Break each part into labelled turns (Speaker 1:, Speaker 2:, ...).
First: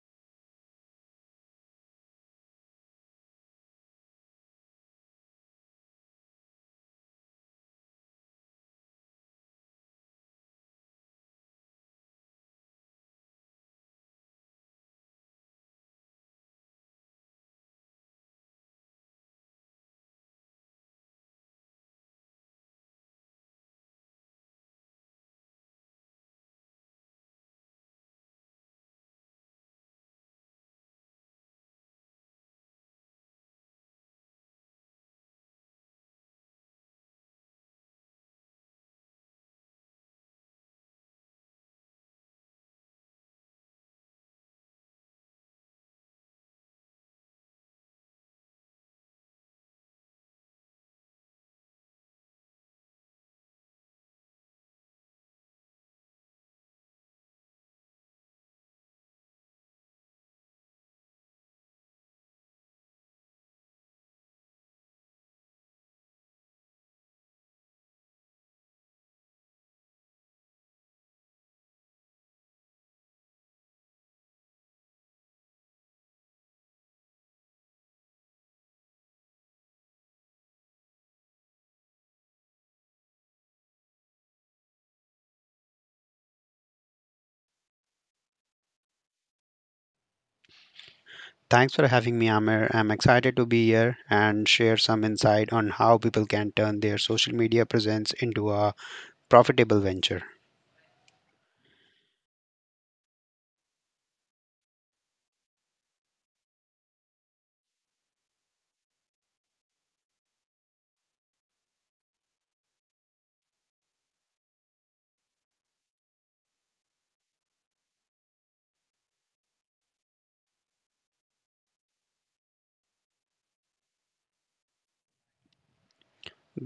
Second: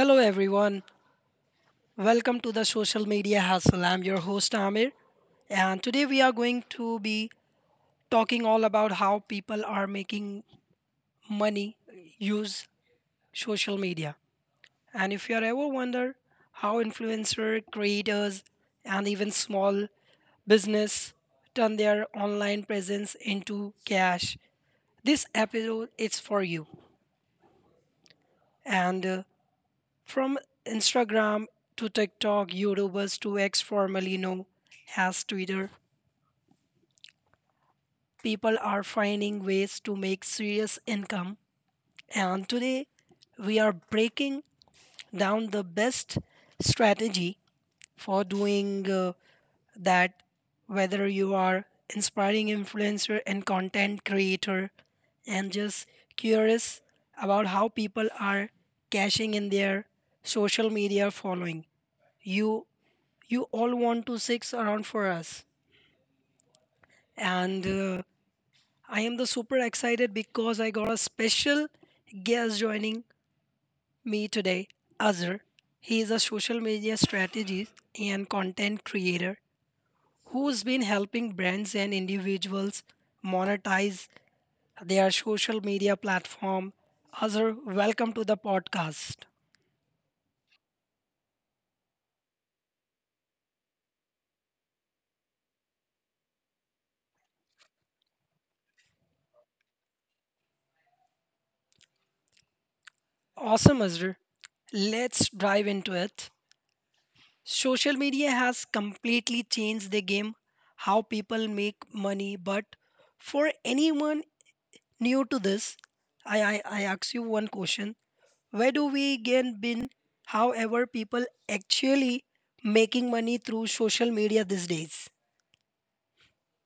Speaker 1: Hello everyone, welcome to the social media hustle. I'm your host Amir, and today we are going to be talking all about how people are making money use social media. And if you are ever wonder how influencer creators and even small business turn their online presence into cash, this episode is for you. And From Instagram to TikTok, YouTubers to X formerly known as Twitter, people are finding ways to make serious income. And today, we are breaking down the best strategy for doing that, whether you are inspiring influencer and content creator and just curious about how people are cashing in their social media following, you you all want to six around for us, and I am the super excited because I got a special guest joining me today, Azhar. He is a social media strategist and content creator who's been helping brands and individuals monetize their social media platform. Azhar, welcome to the podcast.
Speaker 2: Thanks for having me, Amir. I'm excited to be here and share some insight on how people can turn their social media presence into a profitable venture.
Speaker 1: Awesome, Azhar. Let's dive into it. Social media has completely changed the game, how people make money, but for anyone new to this, I ask you one question. Where do we again been, however, people actually making money through social media these days?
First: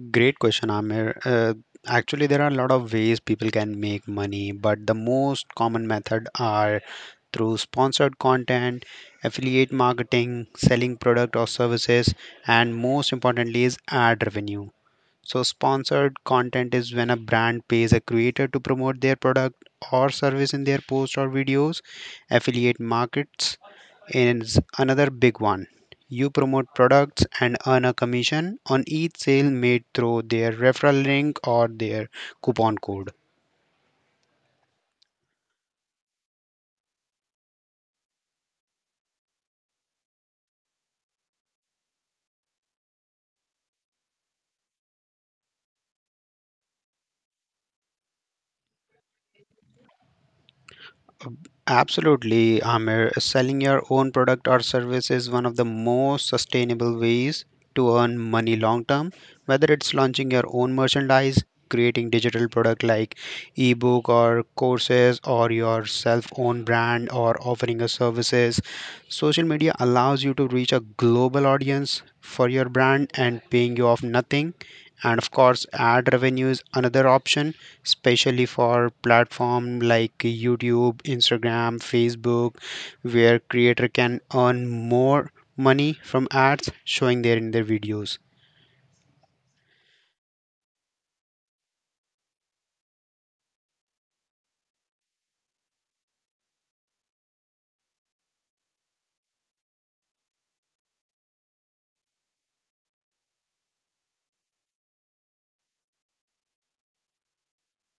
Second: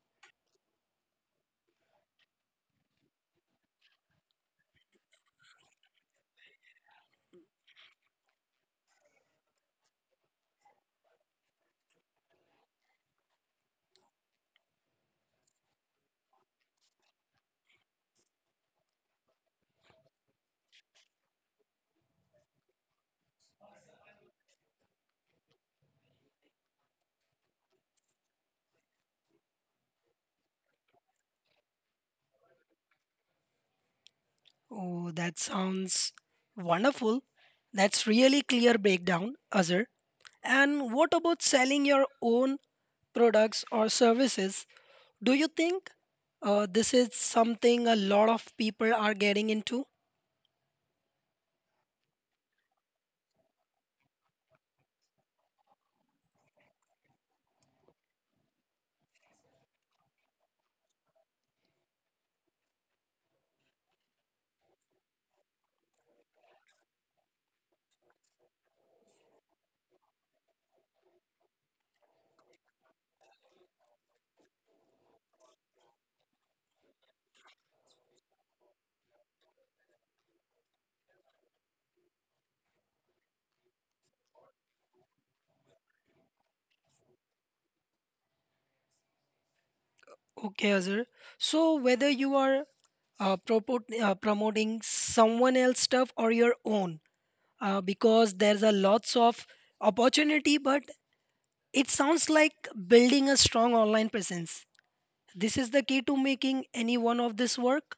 Speaker 2: Great question, Amir. Actually, there are a lot of ways people can make money, but the most common method are through sponsored content, affiliate marketing, selling product or services, and most importantly is ad revenue. So, sponsored content is when a brand pays a creator to promote their product or service in their posts or videos. Affiliate markets is another big one. You promote products and earn a commission on each sale made through their referral link or their coupon code.
Speaker 1: Oh, that sounds wonderful. That's really clear breakdown, Azhar. And what about selling your own products or services? Do you think this is something a lot of people are getting into?
Speaker 2: Absolutely, Amir. Selling your own product or service is one of the most sustainable ways to earn money long term. Whether it's launching your own merchandise, creating digital product like ebook or courses, or your self-owned brand, or offering a services, social media allows you to reach a global audience for your brand and paying you off nothing. And of course, ad revenue is another option, especially for platform like YouTube, Instagram, Facebook, where creator can earn more money from ads showing there in their videos.
Speaker 1: Okay, Azhar. So whether you are propot promoting someone else stuff or your own, because there's a lots of opportunity, but it sounds like building a strong online presence, this is the key to making any one of this work.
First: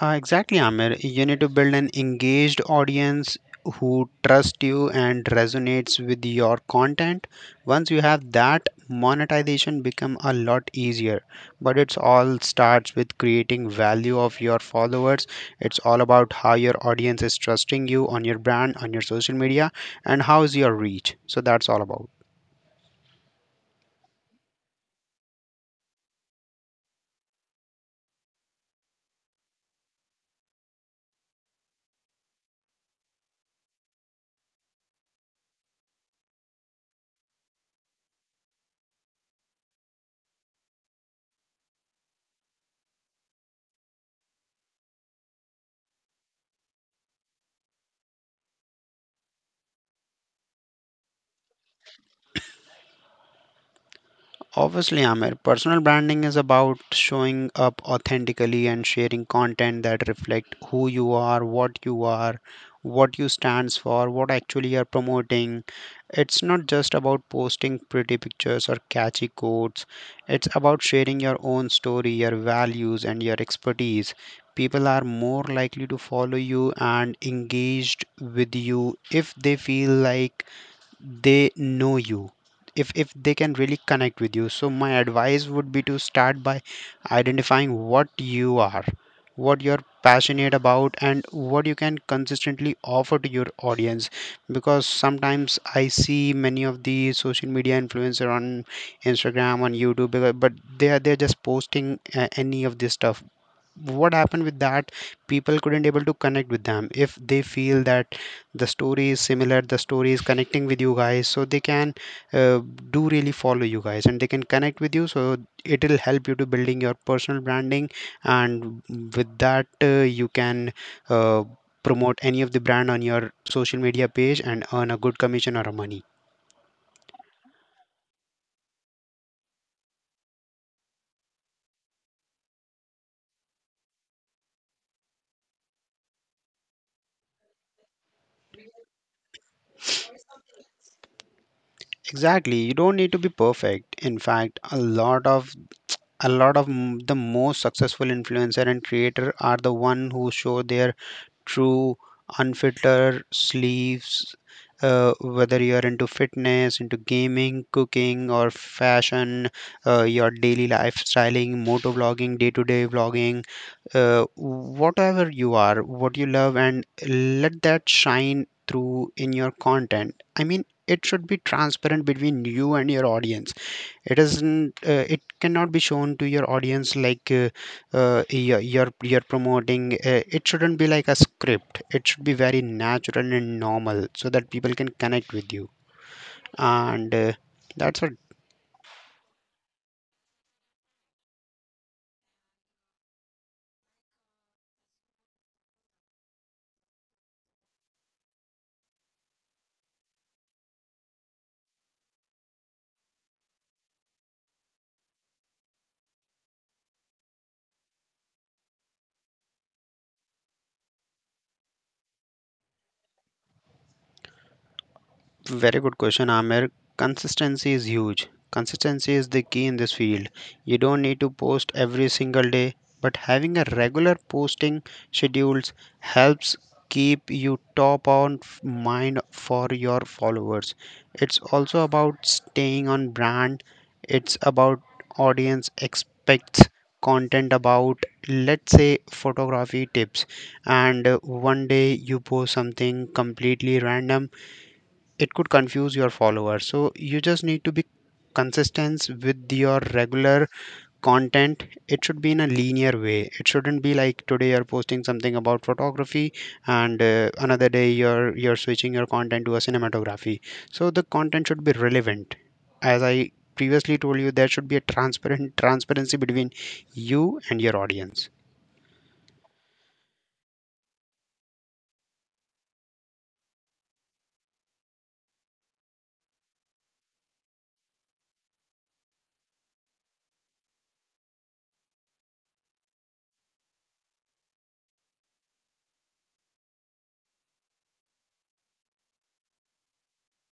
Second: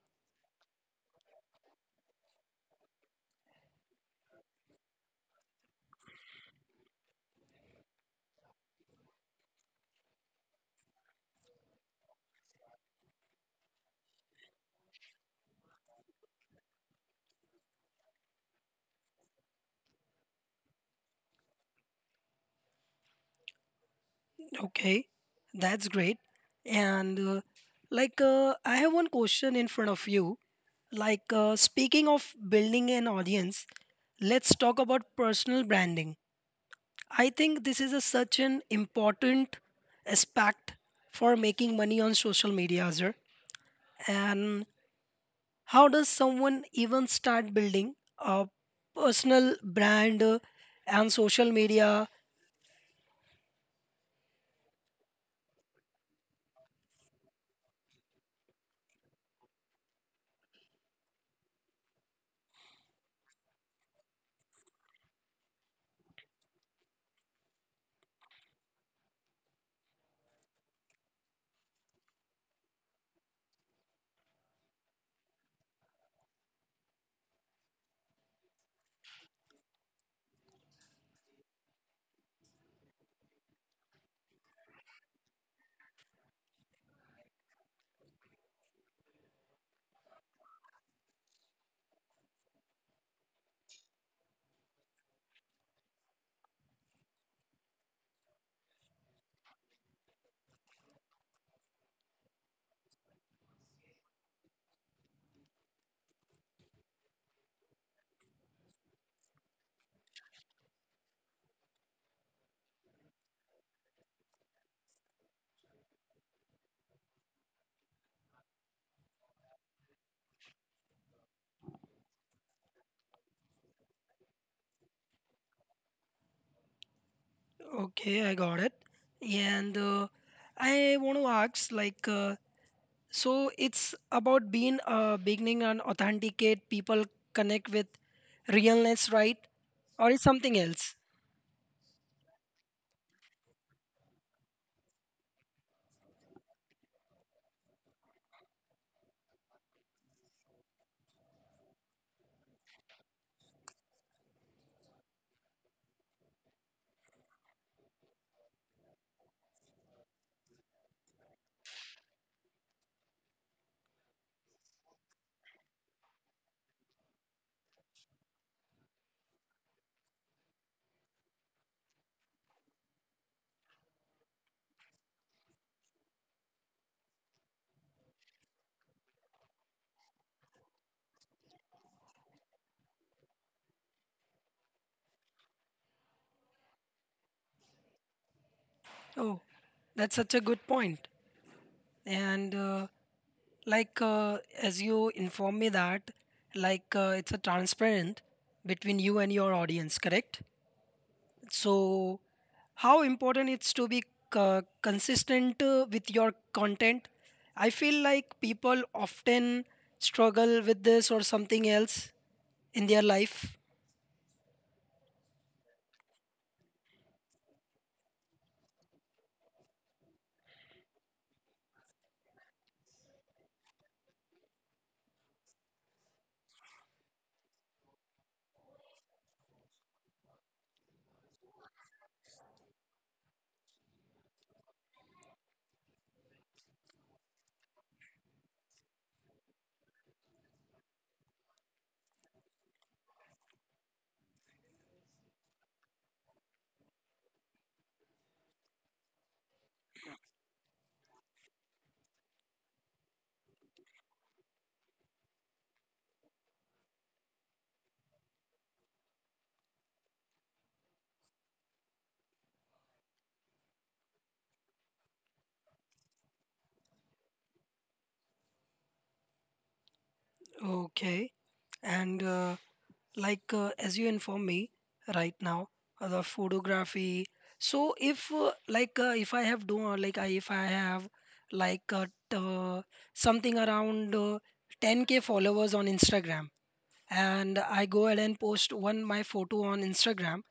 Speaker 2: Exactly, Amir. You need to build an engaged audience who trust you and resonates with your content. Once you have that, monetization become a lot easier. But it's all starts with creating value of your followers. It's all about how your audience is trusting you on your brand, on your social media, and how's your reach. So that's all about.
Speaker 1: Okay, that's great. And like, I have one question in front of you, like, speaking of building an audience, let's talk about personal branding. I think this is such an important aspect for making money on social media, Azhar. And how does someone even start building a personal brand and social media?
Speaker 2: Obviously, Amir, personal branding is about showing up authentically and sharing content that reflect who you are, what you are, what you stands for, what actually you're promoting. It's not just about posting pretty pictures or catchy quotes. It's about sharing your own story, your values, and your expertise. People are more likely to follow you and engaged with you if they feel like they know you, if they can really connect with you. So my advice would be to start by identifying what you are, what you're passionate about, and what you can consistently offer to your audience. Because sometimes I see many of the social media influencer on Instagram, on YouTube, because but they're just posting any of this stuff. What happened with that, people couldn't able to connect with them. If they feel that the story is similar, the story is connecting with you guys, so they can uh, do really follow you guys and they can connect with you. So it will help you to building your personal branding, and with that you can uh, promote any of the brand on your social media page and earn a good commission or a money.
Speaker 1: Okay, I got it. And I want to ask, like, so it's about being beginning and authenticate people connect with realness, right? Or is something else?
Speaker 2: Exactly, you don't need to be perfect. In fact, a lot of m- the most successful influencer and creator are the one who show their true unfiltered sleeves. Uh, whether you are into fitness, into gaming, cooking, or fashion, your daily lifestyling motor vlogging, day to day vlogging, uh, whatever you are, what you love, and let that shine through in your content. I mean, it should be transparent between you and your audience. It isn't, it cannot be shown to your audience like you're promoting. Uh, it shouldn't be like a script. It should be very natural and normal so that people can connect with you, and that's what.
Speaker 1: Oh, that's such a good point. And like, as you inform me that, like, it's a transparent between you and your audience, correct? So how important it's to be consistent with your content. I feel like people often struggle with this or something else in their life.
Speaker 2: Very good question, Amir. Consistency is huge. Consistency is the key in this field. You don't need to post every single day, but having a regular posting schedules helps keep you top on mind for your followers. It's also about staying on brand. It's about audience expects content about, let's say, photography tips. And one day you post something completely random, it could confuse your followers. So you just need to be consistent with your regular content. It should be in a linear way. It shouldn't be like today you're posting something about photography and another day you're switching your content to a cinematography. So the content should be relevant. As I previously told you, there should be a transparent transparency between you and your audience.
Speaker 1: Okay, and like, as you inform me right now, the photography. So if, like, if I have done like if I have like uh, t- uh, something around, 10K followers on Instagram, and I go ahead and post one my photo on Instagram.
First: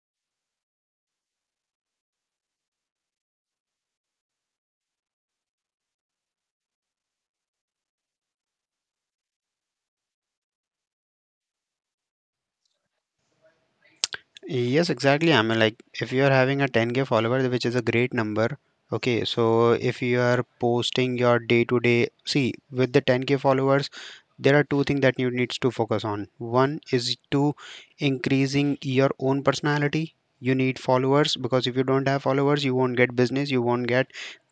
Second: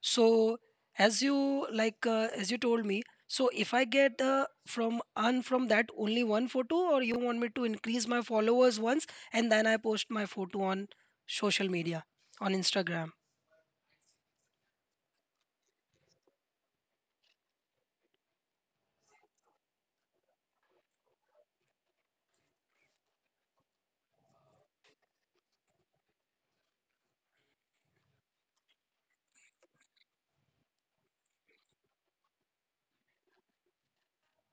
Speaker 1: So as you, like, as you told me, so if I get from earn from that only one photo, or you want me to increase my followers once and then I post my photo on social media on Instagram.
Speaker 2: Yes, exactly. I mean, like if you are having a 10K follower, which is a great number. Okay, so if you are posting your day to day, see, with the 10K followers, there are two things that you needs to focus on. One is to increasing your own personality. You need followers because if you don't have followers, you won't get business, you won't get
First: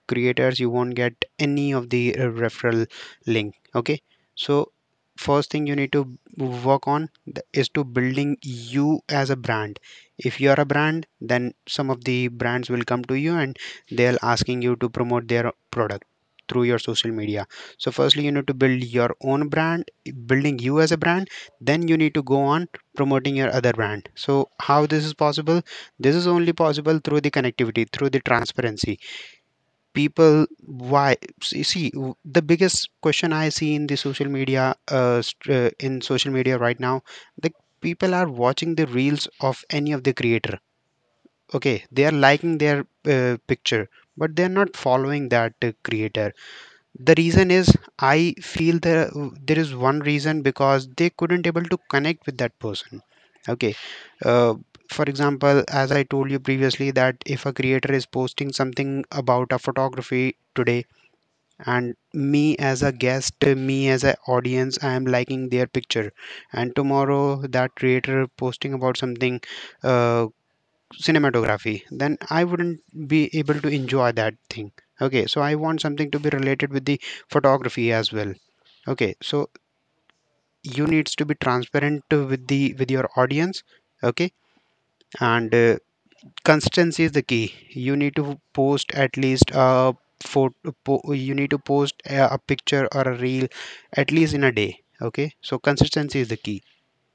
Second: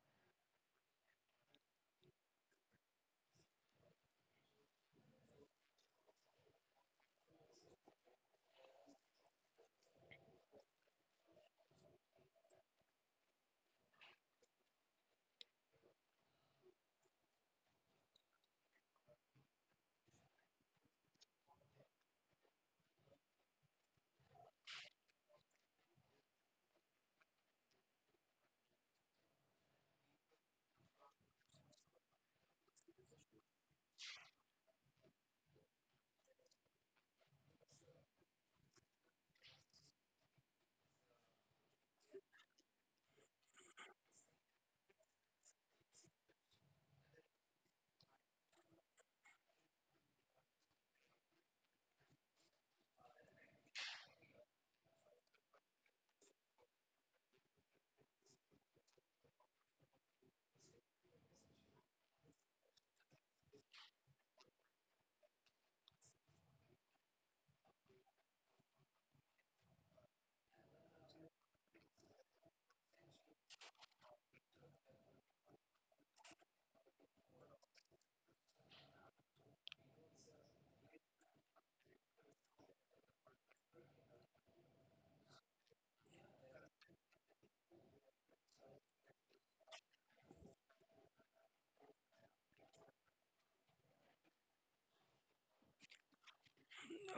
Speaker 2: creators, you won't get any of the referral link. Okay, so first thing you need to work on is to building you as a brand. If you are a brand, then some of the brands will come to you and they'll asking you to promote their product through your social media. So firstly you need to build your own brand, building you as a brand, then you need to go on promoting your other brand. So how this is possible? This is only possible through the connectivity, through the transparency. People, why? See, the biggest question I see in the social media st- in social media right now, the people are watching the reels of any of the creator. Okay, they are liking their picture, but they are not following that creator. The reason is, I feel there is one reason, because they couldn't able to connect with that person. Okay, uh, for example, as I told you previously, that if a creator is posting something about a photography today, and me as a guest, me as an audience, I am liking their picture. And tomorrow that creator posting about something uh, cinematography, then I wouldn't be able to enjoy that thing. Okay, so I want something to be related with the photography as well. Okay, so you needs to be transparent with your audience. Okay, and consistency is the key. You need to post at least a you need to post a picture or a reel at least in a day. Okay, so consistency is the key.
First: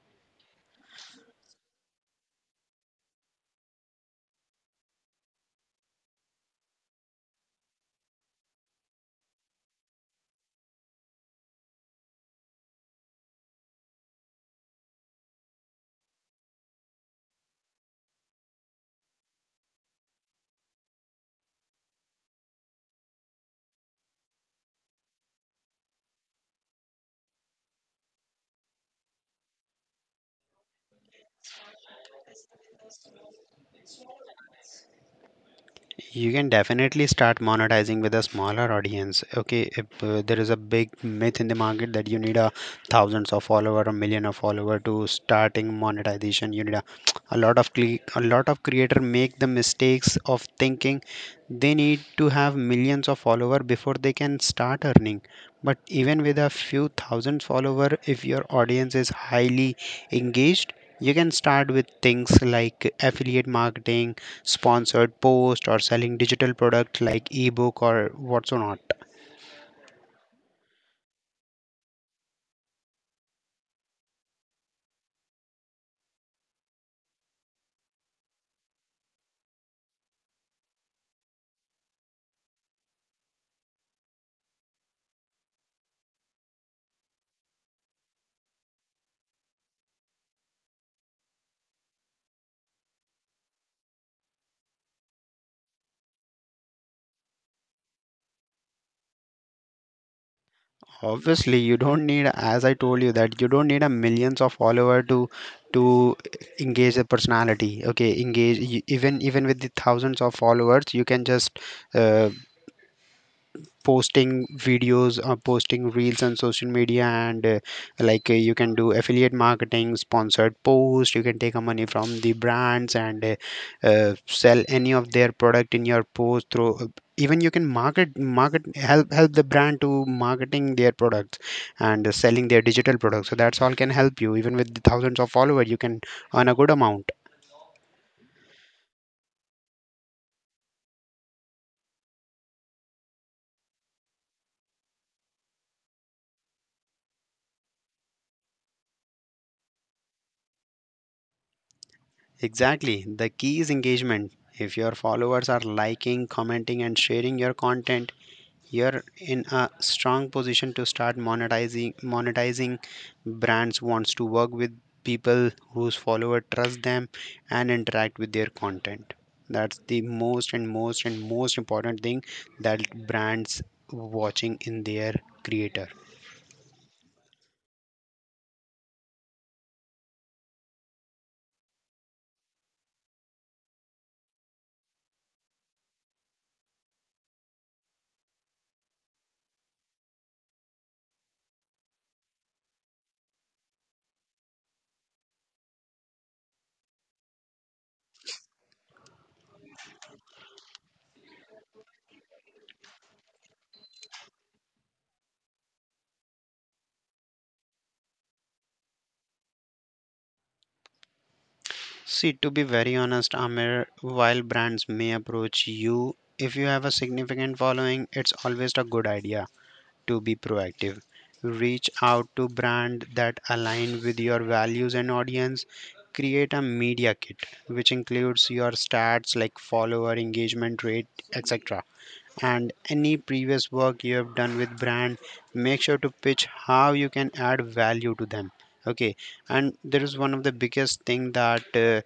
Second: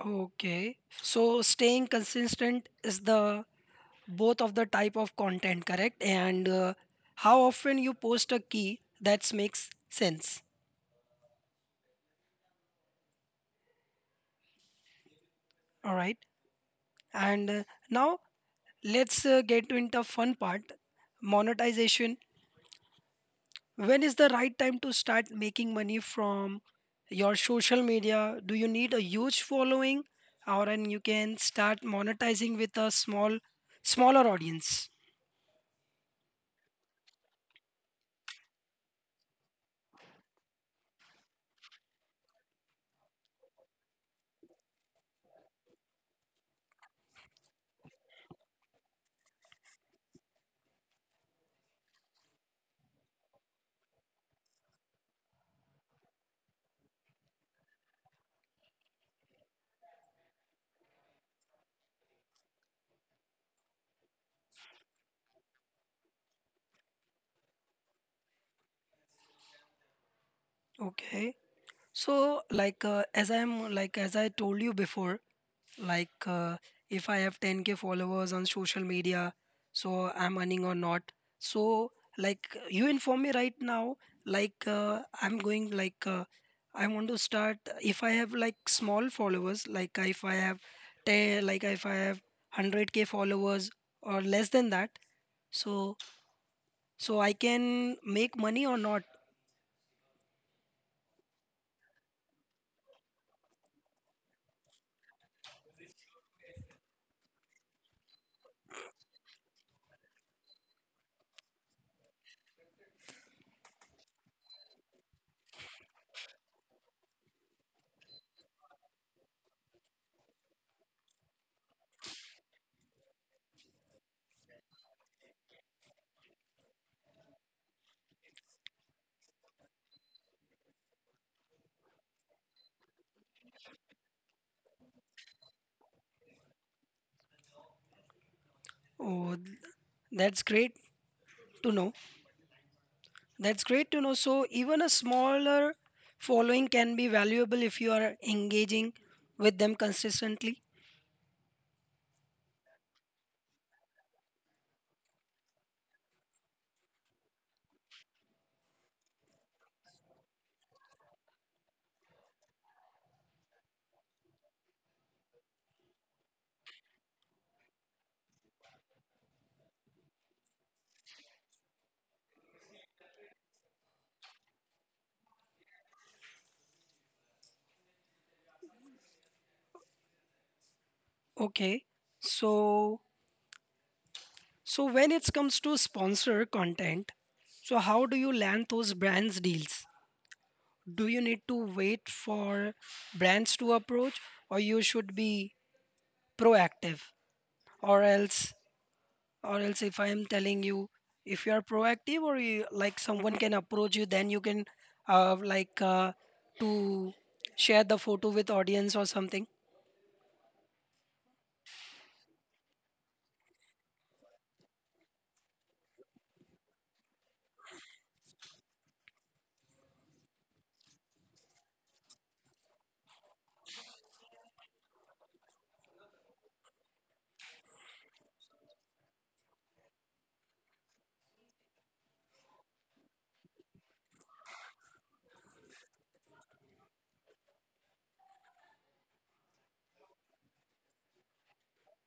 Speaker 1: Okay, so staying consistent is the both of the type of content, correct? And how often you post a key that makes sense. All right, and now let's get into the fun part, monetization. When is the right time to start making money from your social media? Do you need a huge following, or and you can start monetizing with smaller audience?
Speaker 2: You can definitely start monetizing with a smaller audience. Okay, if there is a big myth in the market that you need a thousands of follower, a million of follower to starting monetization. A lot of creator make the mistakes of thinking they need to have millions of follower before they can start earning. But even with a few thousand follower, if your audience is highly engaged, you can start with things like affiliate marketing, sponsored post, or selling digital product like ebook or what's not.
Speaker 1: Okay. So, like, as I'm like as I told you before, like, if I have 10K followers on social media, so I'm earning or not. So like you inform me right now, like, I'm going, like, I want to start if I have like small followers, like if I have 10, like if I have 100K followers or less than that, so so I can make money or not.
Speaker 2: Obviously you don't need, as I told you, that you don't need a millions of follower to engage a personality. Okay, even with the thousands of followers you can just uh, posting videos or posting reels on social media. And like you can do affiliate marketing, sponsored post, you can take a money from the brands and sell any of their product in your post through even you can market, help the brand to marketing their products, and selling their digital products. So that's all can help you even with the thousands of followers you can earn a good amount.
Speaker 1: oh th- that's great to know That's great to know. So, even a smaller following can be valuable if you are engaging with them consistently.
Speaker 2: Exactly. The key is engagement. If your followers are liking, commenting, and sharing your content, you're in a strong position to start monetizing. Brands wants to work with people whose follower trust them and interact with their content. That's the most and most and most important thing that brands watching in their creator.
Speaker 1: Okay. So, so, when it comes to sponsor content, so how do you land those brands deals? Do you need to wait for brands to approach, or you should be proactive, or else or else if I am telling you, if you are proactive, or you, like someone can approach you, then you can, like, to share the photo with audience or something.
Speaker 2: See, to be very honest, Amir, while brands may approach you, if you have a significant following, it's always a good idea to be proactive. Reach out to brands that align with your values and audience. Create a media kit, which includes your stats like follower, engagement rate, etc. And any previous work you have done with brand, make sure to pitch how you can add value to them. Okay, and there is one of the biggest thing that uh,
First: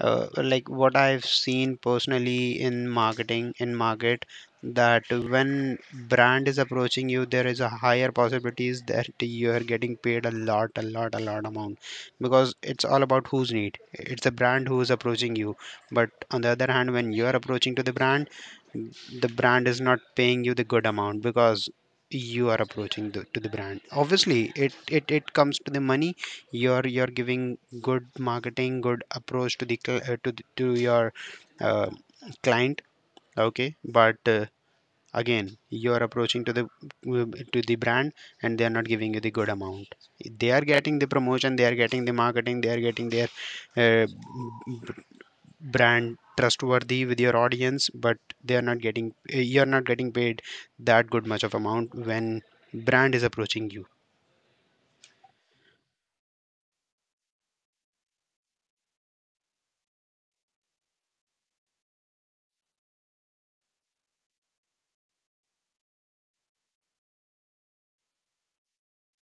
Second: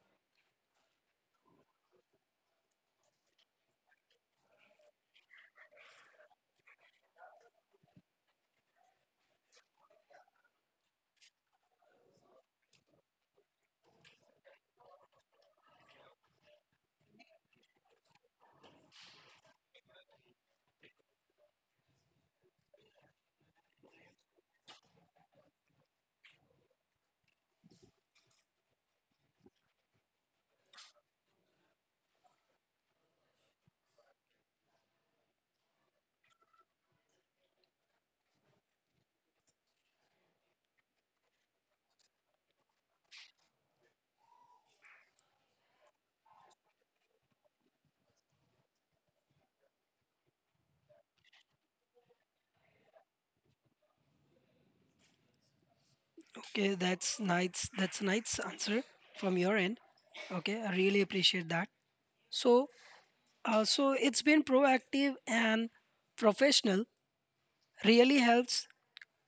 Speaker 2: uh, like what I've seen personally in market that when brand is approaching you there is a higher possibilities that you are getting paid a lot amount because it's all about who's need, it's the brand who is approaching you. But on the other hand, when you are approaching to the brand, the brand is not paying you the good amount because you are approaching to the brand. Obviously it comes to the money. You're giving good marketing, good approach to the cl- to, the, to your uh, client. Okay, but again you are approaching to the brand and they are not giving you the good amount. They are getting the promotion, they are getting the marketing, they are getting their uh, brand trustworthy with your audience, but they are not getting you are not getting paid that good much of amount when brand is approaching you.
Speaker 1: Okay, that's nice answer from your end. Okay, I really appreciate that. So so it's been proactive and professional really helps.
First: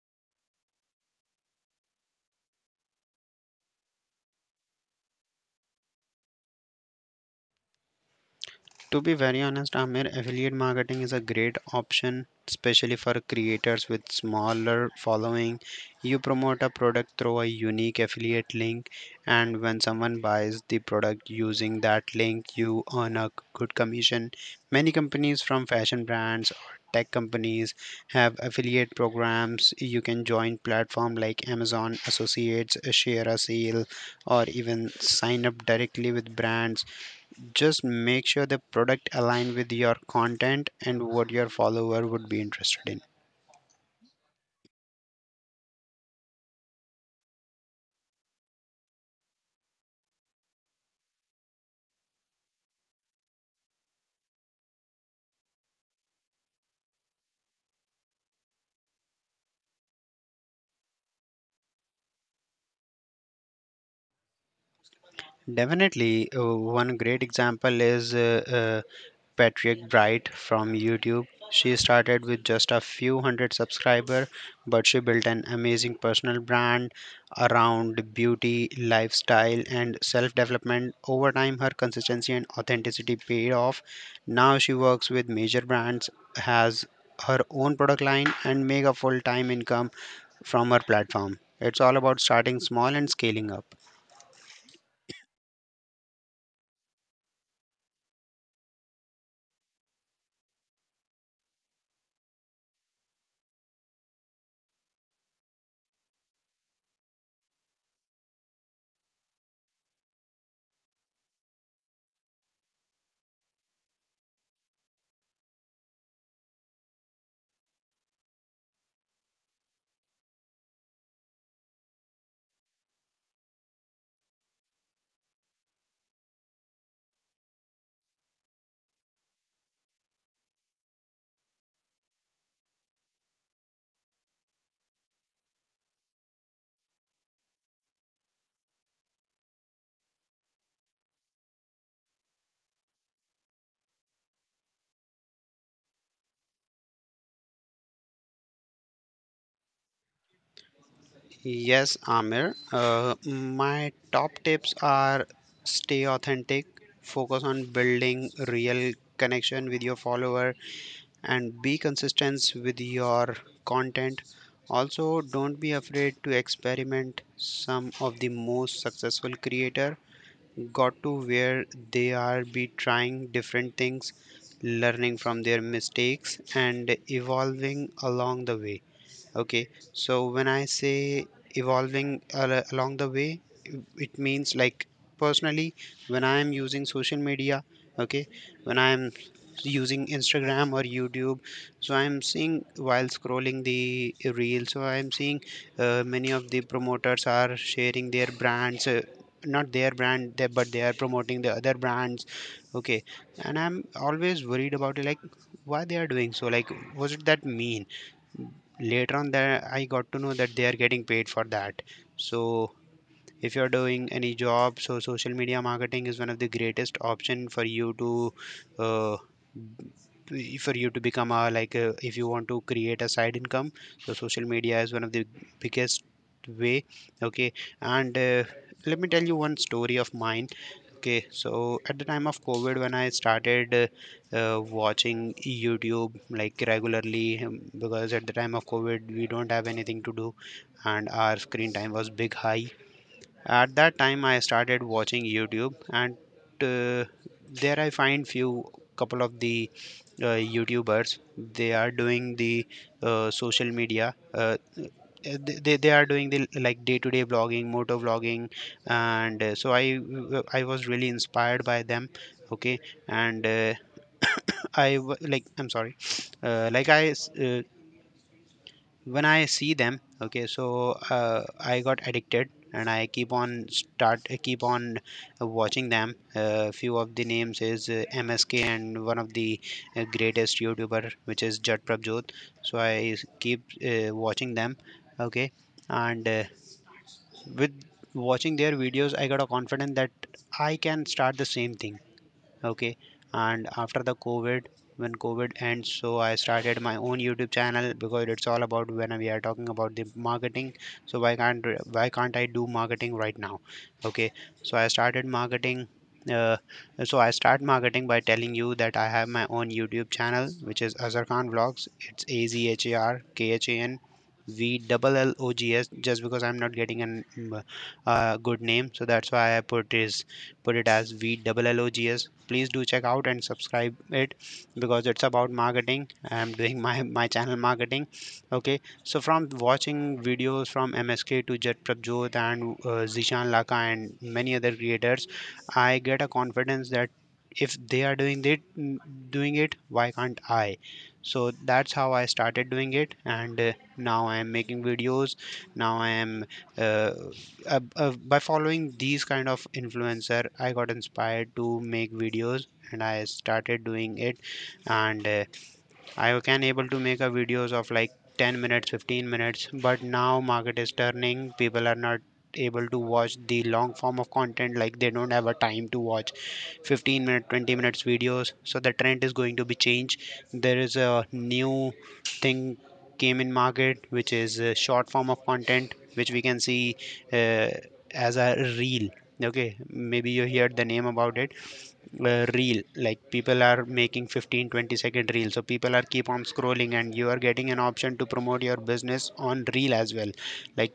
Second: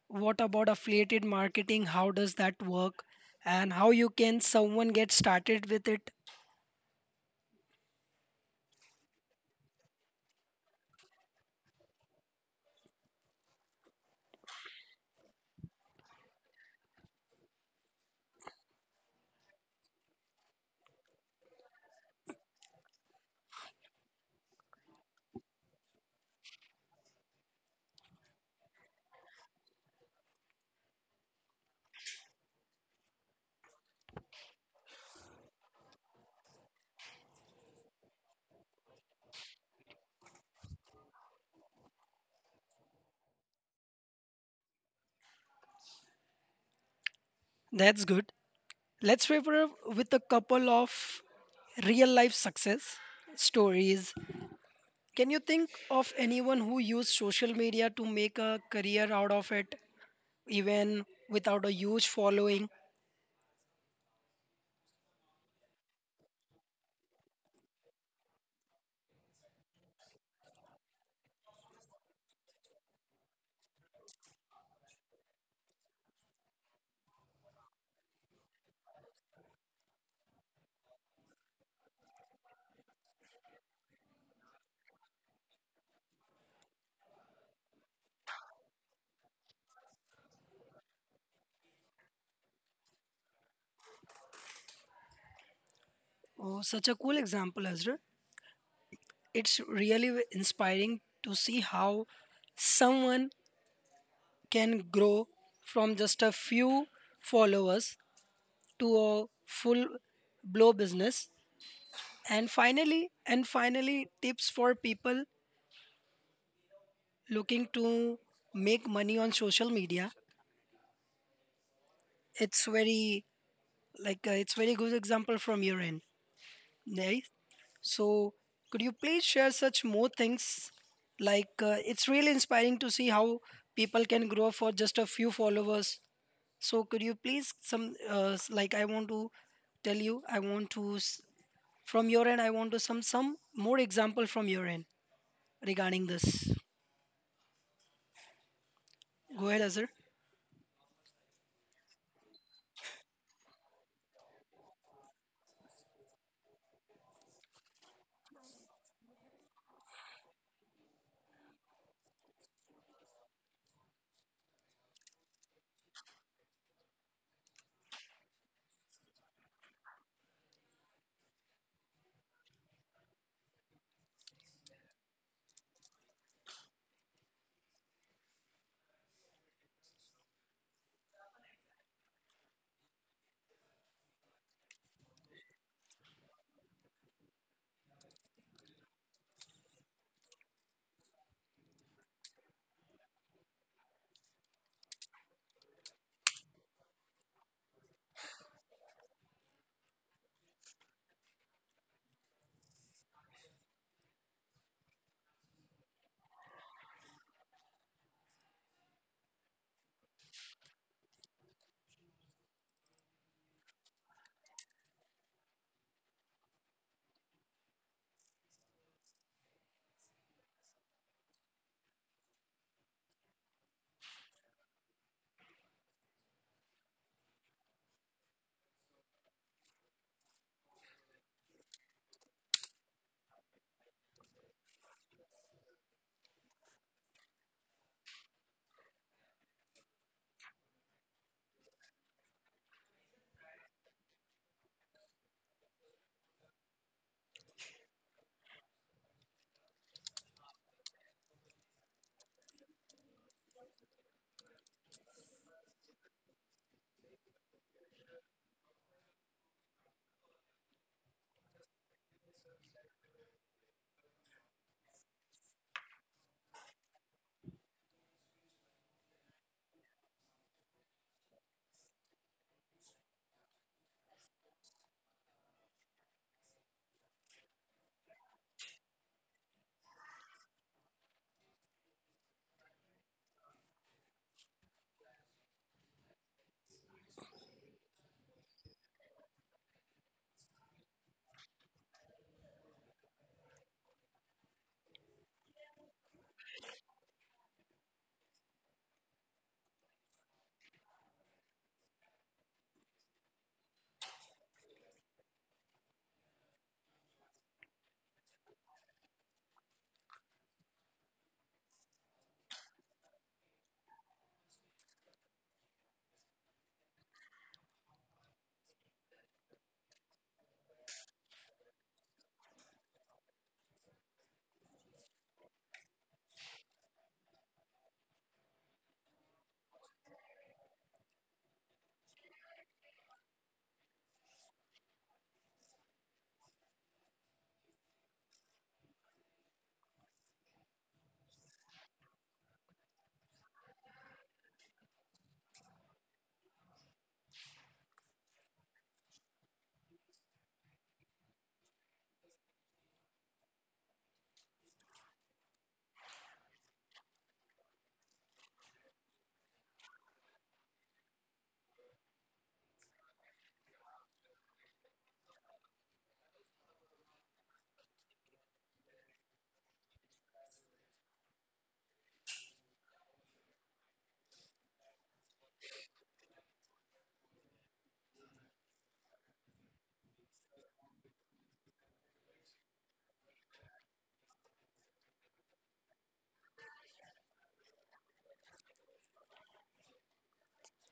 Speaker 1: What about affiliated marketing? How does that work, and how you can someone get started with it?
Speaker 2: To be very honest, Amir, affiliate marketing is a great option, especially for creators with smaller following. You promote a product through a unique affiliate link, and when someone buys the product using that link, you earn a good commission. Many companies, from fashion brands or tech companies, have affiliate programs. You can join platforms like Amazon Associates, Share A Sale, or even sign up directly with brands. Just make sure the product align with your content and what your follower would be interested in.
Speaker 1: That's good. Let's wrap it up with a couple of real life success stories. Can you think of anyone who used social media to make a career out of it, even without a huge following?
Speaker 2: Definitely, one great example is Patrick Bright from YouTube. She started with just a few hundred subscribers, but she built an amazing personal brand around beauty, lifestyle, and self development. Over time, her consistency and authenticity paid off. Now she works with major brands, has her own product line, and make a full time income from her platform. It's all about starting small and scaling up.
Speaker 1: Oh, such a cool example, Ezra. It's really inspiring to see how someone can grow from just a few followers to a full blow business. And finally, tips for people looking to make money on social media. It's very, like, it's very good example from your end, right? So could you please share such more things, like, it's really inspiring to see how people can grow for just a few followers. So could you please, some I want to tell you, I want to s- from your end, I want to some more example from your end regarding this. Go ahead, Azhar.
Speaker 2: Yes, Amir. My top tips are stay authentic, focus on building real connection with your follower, and be consistent with your content. Also, don't be afraid to experiment. Some of the most successful creator got to where they are be trying different things, learning from their mistakes and evolving along the way. Okay, so when I say evolving along the way, it means like personally when I am using social media, okay, when I am using Instagram or YouTube, so I am seeing while scrolling the reel, so I am seeing many of the promoters are sharing their brands, not their brand but they are promoting the other brands. Okay, and I'm always worried about it, like why they are doing so. Like, was it that mean? Later on there I got to know that they are getting paid for that. So if you're doing any job, so social media marketing is one of the greatest option for you to uh, for you to become a, like a, if you want to create a side income, so social media is one of the biggest way. Okay, and let me tell you one story of mine. Okay, so at the time of COVID when I started watching YouTube like regularly, because at the time of COVID we don't have anything to do and our screen time was big high. At that time, I started watching YouTube, and uh, there I find few couple of the YouTubers. They are doing the social media. They are doing the like day to day vlogging, motor vlogging, and so I was really inspired by them. Okay, and I'm sorry. uh, like i s- uh, when I see them, okay, so I got addicted and I keep on watching them. Few of the names is MSK and one of the greatest youtuber which is Jat Prabjot. So I keep watching them. Okay, and with watching their videos, I got a confidence that I can start the same thing. Okay, and after the COVID, when COVID ends, so I started my own YouTube channel, because it's all about when we are talking about the marketing, so why can't, why can't I do marketing right now? Okay, so I started marketing. uh, so I start marketing by telling you that I have my own YouTube channel which is Azhar Khan Vlogs. It's a z h a r k h a n v double l o g s just because I'm not getting an mm, good name, so that's why I put it as VLLOGS. Please do check out and subscribe it because it's about marketing. I'm doing my channel marketing. Okay, so from watching videos from MSK to Jet Prabjot and Zishan Laka and many other creators, I get a confidence that if they are doing it, why can't I? So that's how I started doing it, and now I am making videos. Now I am uh, by following these kind of influencer, I got inspired to make videos and I started doing it. And I can able to make a videos of like 10 minutes, 15 minutes, but now market is turning. People are not able to watch the long form of content, like they don't have a time to watch 15 minute 20 minutes videos, so the trend is going to be changed. There is a new thing came in market which is a short form of content which we can see uh, as a reel. Okay, maybe you heard the name about it. Reel, like people are making 15 20 second reel, so people are keep on scrolling and you are getting an option to promote your business on reel as well. Like,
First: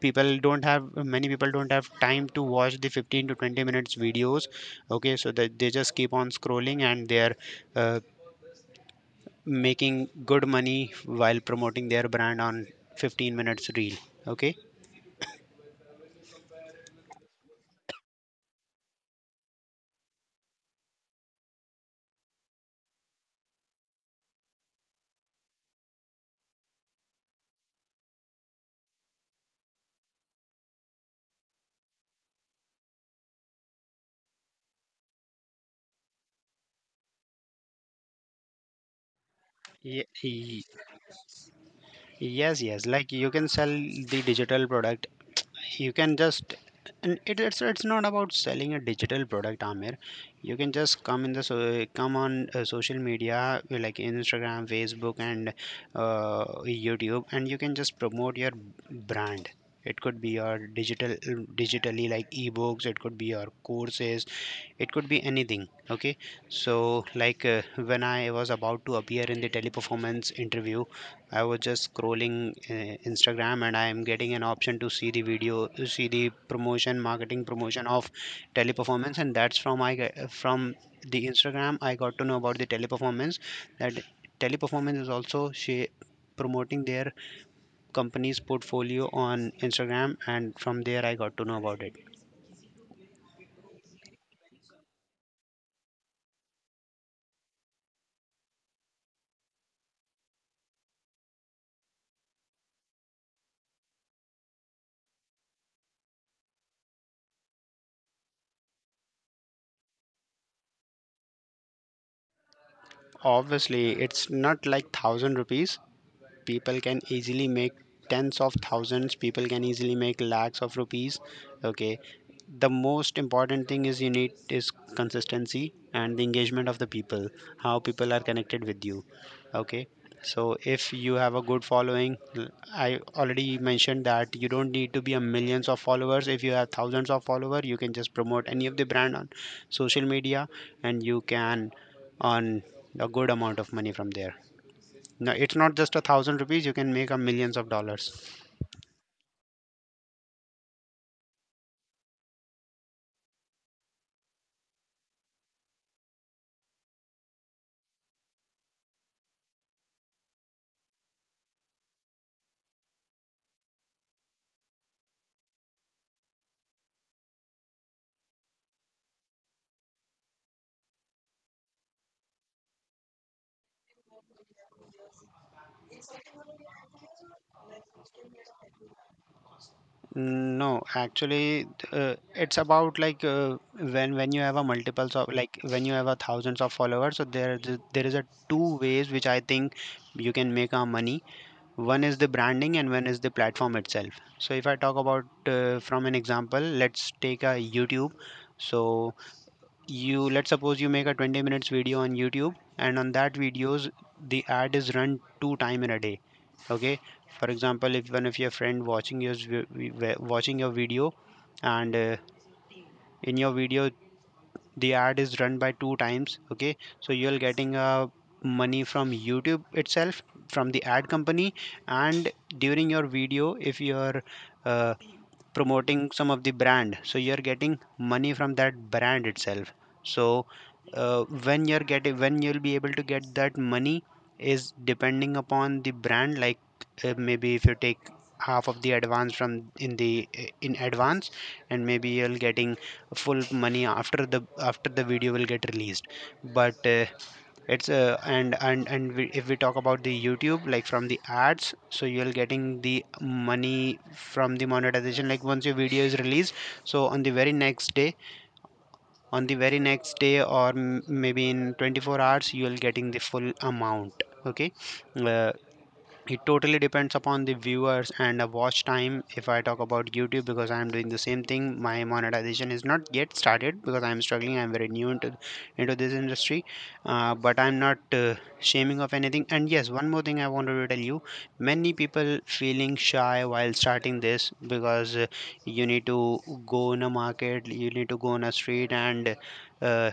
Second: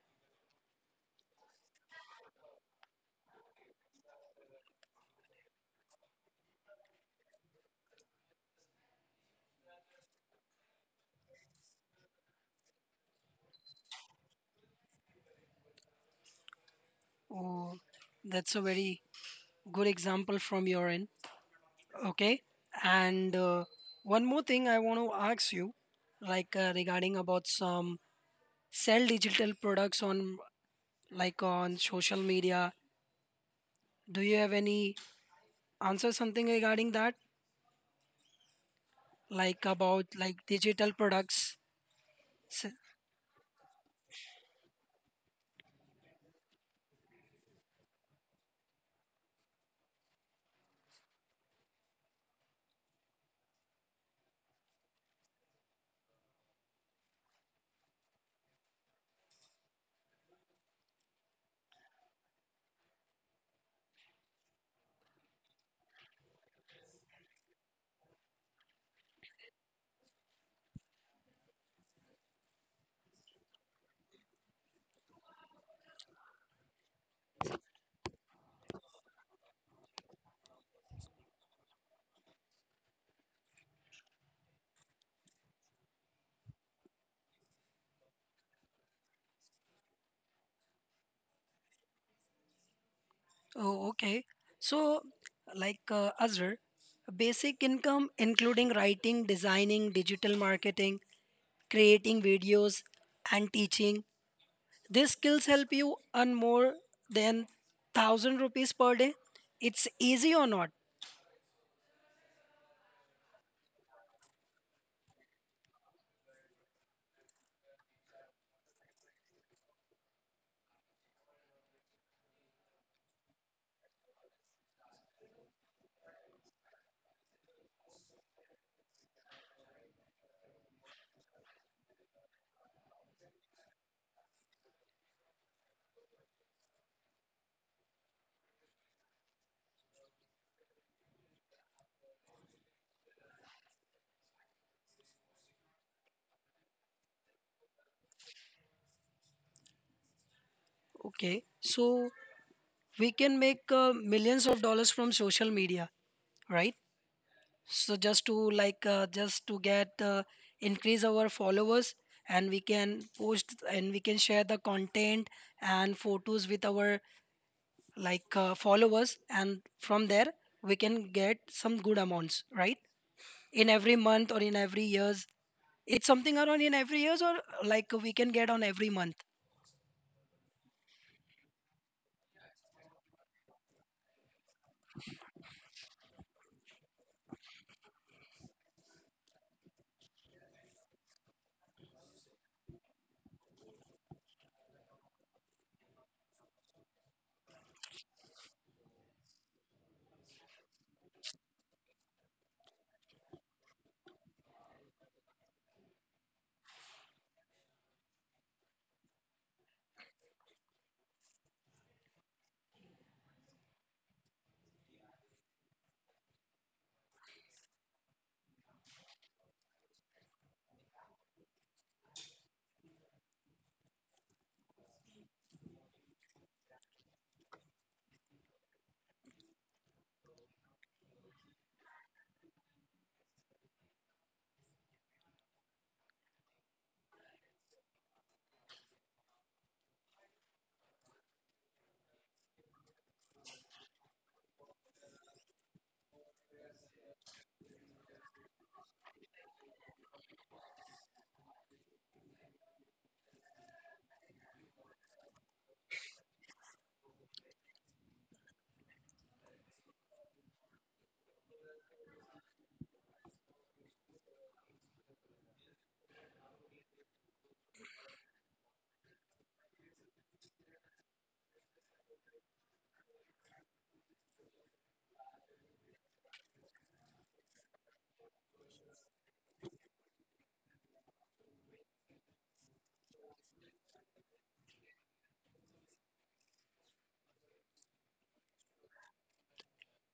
Speaker 2: people don't have, many people don't have time to watch the 15 to 20 minutes videos. Okay, so that they just keep on scrolling and they are uh, making good money while promoting their brand on 15 minutes reel. Okay.
Speaker 1: Oh, that's a very good example from your end. Okay, and one more thing I want to ask you, like, regarding about some sell digital products on, like on social media. Do you have any answer something regarding that? Like,
Speaker 2: Yeah,
Speaker 1: about like digital products.
Speaker 2: yes,
Speaker 1: S-
Speaker 2: yes. Like, you can sell the digital product. You can just, and it's not about selling a digital product, Amir. You can just come in the so come on social media like Instagram, Facebook, and YouTube, and you can just promote your brand. It could be your digitally like ebooks. It could be your courses, it could be anything. Okay, so like when I was about to appear in the Teleperformance interview, I was just scrolling Instagram and I am getting an option to see the video, see the promotion, marketing promotion of Teleperformance, and that's from the Instagram I got to know about the Teleperformance. That Teleperformance is also she promoting their company's portfolio on Instagram, and from there I got to know about it.
Speaker 1: Oh, okay. So like, Azhar, basic income including writing, designing, digital marketing, creating videos, and teaching, these skills help you earn more than 1,000 rupees per day. It's easy or not?
Speaker 2: Obviously, it's not like thousand rupees. People can easily make tens of thousands, people can easily make lakhs of rupees. Okay, the most important thing is you need is consistency and the engagement of the people, how people are connected with you. Okay, so if you have a good following. I already mentioned that you don't need to be a millions of followers. If you have thousands of followers, you can just promote any of the brand on social media and you can earn a good amount of money from there. No, it's not just a thousand rupees. You can make a millions of dollars.
Speaker 1: Okay. So we can make millions of dollars from social media, right? So just to, like, just to get increase our followers, and we can post and we can share the content and photos with our, like, followers, and from there we can get some good amounts, right? In every month or in every year? It's something around in every years, or like we can get on every month.
Speaker 2: No, actually, it's about like when you have a multiples of, like when you have a thousands of followers. So there is a two ways which I think you can make our money. One is the branding and one is the platform itself. So if I talk about from an example, let's take a YouTube. So you, let's suppose you make a 20 minutes video on YouTube, and on that videos the ad is run two time in a day. Okay, for example, if one of your friend watching your watching your video, and in your video the ad is run by two times, okay, so you're getting money from YouTube itself, from the ad company, and during your video if your uh, promoting some of the brand, so you're getting money from that brand itself. So uh, when you're getting, when you'll be able to get that money is depending upon the brand. Like maybe if you take half of the advance from, in the in advance, and maybe you'll getting full money after the video will get released. But it's and we, if we talk about the YouTube, like from the ads, so you're getting the money from the monetization like once your video is released. So on the very next day, or maybe in 24 hours you'll getting the full amount. Okay. uh, it totally depends upon the viewers and the watch time if I talk about YouTube, because I am doing the same thing. My monetization is not yet started because I am struggling, I am very new into this industry. But I'm not shaming of anything. And yes, one more thing I wanted to tell you, many people feeling shy while starting this because you need to go in a market, you need to go on a street, and uh,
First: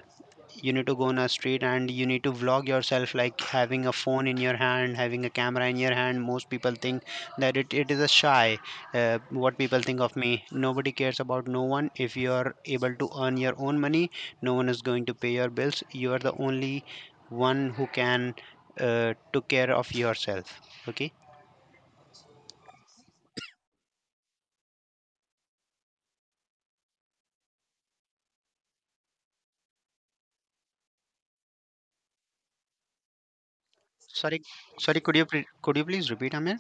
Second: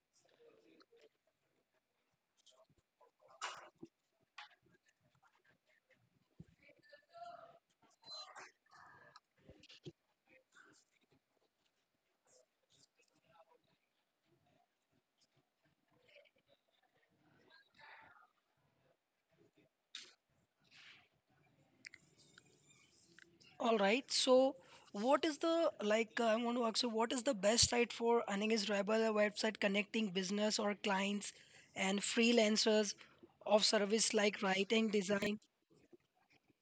Speaker 2: you need to go on a street and you need to vlog yourself like having a phone in your hand, having a camera in your hand. Most people think that it is a shy, what people think of me. Nobody cares about no one. If you are able to earn your own money, no one is going to pay your bills. You are the only one who can took care of yourself. Okay.
Speaker 1: All right. So what is the, like, I want to ask you, what is the best site for earning? Is Rebel a website connecting business or clients and freelancers of service
Speaker 2: Sorry,
Speaker 1: like writing,
Speaker 2: sorry,
Speaker 1: design?
Speaker 2: could you please repeat, Amir?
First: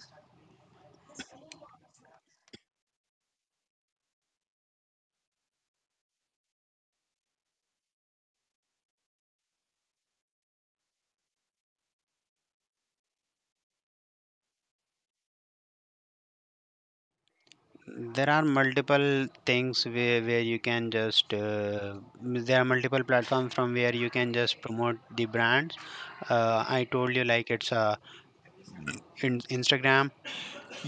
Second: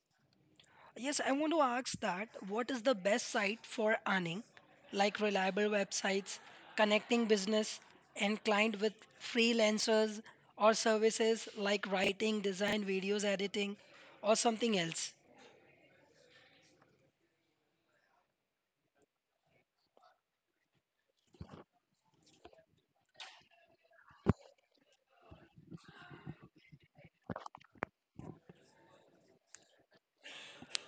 Speaker 1: Yes, I want to ask that, what is the best site for earning, like reliable websites connecting business and client with freelancers or services like writing, design, videos editing, or something else?
Speaker 2: There are multiple things where you can just there are multiple platforms from where you can just promote the brands. I told you like it's Instagram.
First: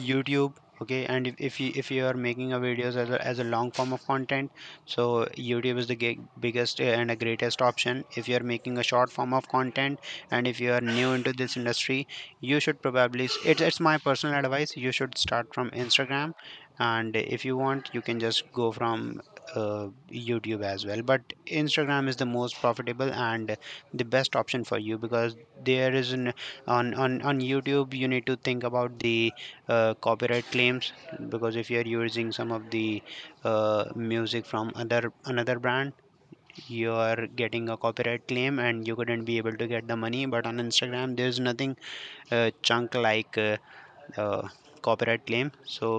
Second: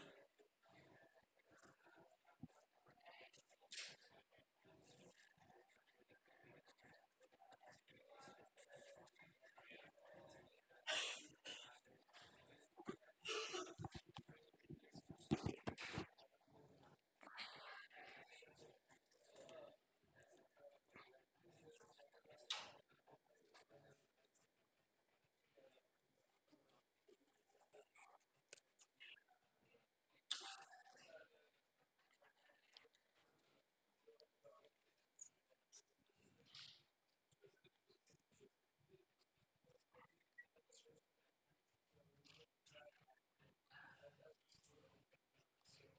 Speaker 2: YouTube. Okay, and if you, if you are making a videos as a long form of content, so YouTube is the biggest and a greatest option. If you are making a short form of content and if you are new into this industry, you should it's my personal advice, you should start from Instagram. And if you want you can just go from YouTube as well, but Instagram is the most profitable and the best option for you because there is an, on YouTube you need to think about the copyright claims, because if you are using some of the music from other another brand, you are getting a copyright claim and you couldn't be able to get the money. But on Instagram there's nothing chunk like uh, copyright claim, so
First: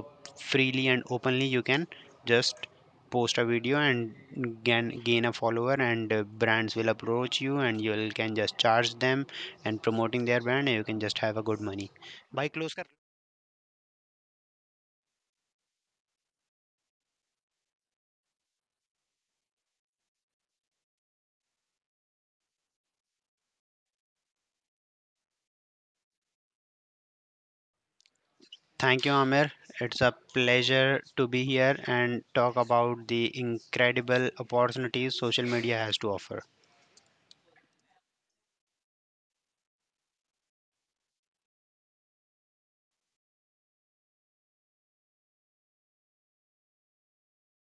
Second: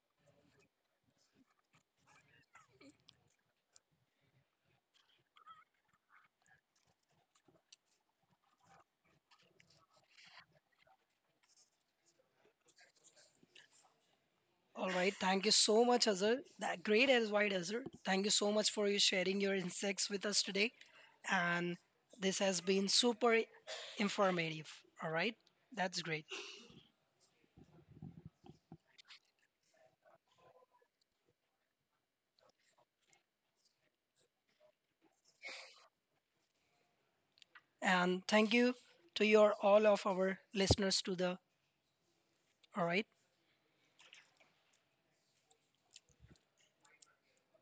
Speaker 2: freely and openly you can just post a video and gain a follower, and brands will approach you and you will can just charge them and promoting their brand and you can just have a good money. Bhai close.
Speaker 1: All right. Thank you so much, Azhar. That great advice, Azhar. Thank you so much for you sharing your insights with us today. And this has been super informative. All right. That's great.
Speaker 2: Thank you, Amir. It's a pleasure to be here and talk about the incredible opportunities social media has to offer.
Speaker 1: And thank you to your all of our listeners to the, all right.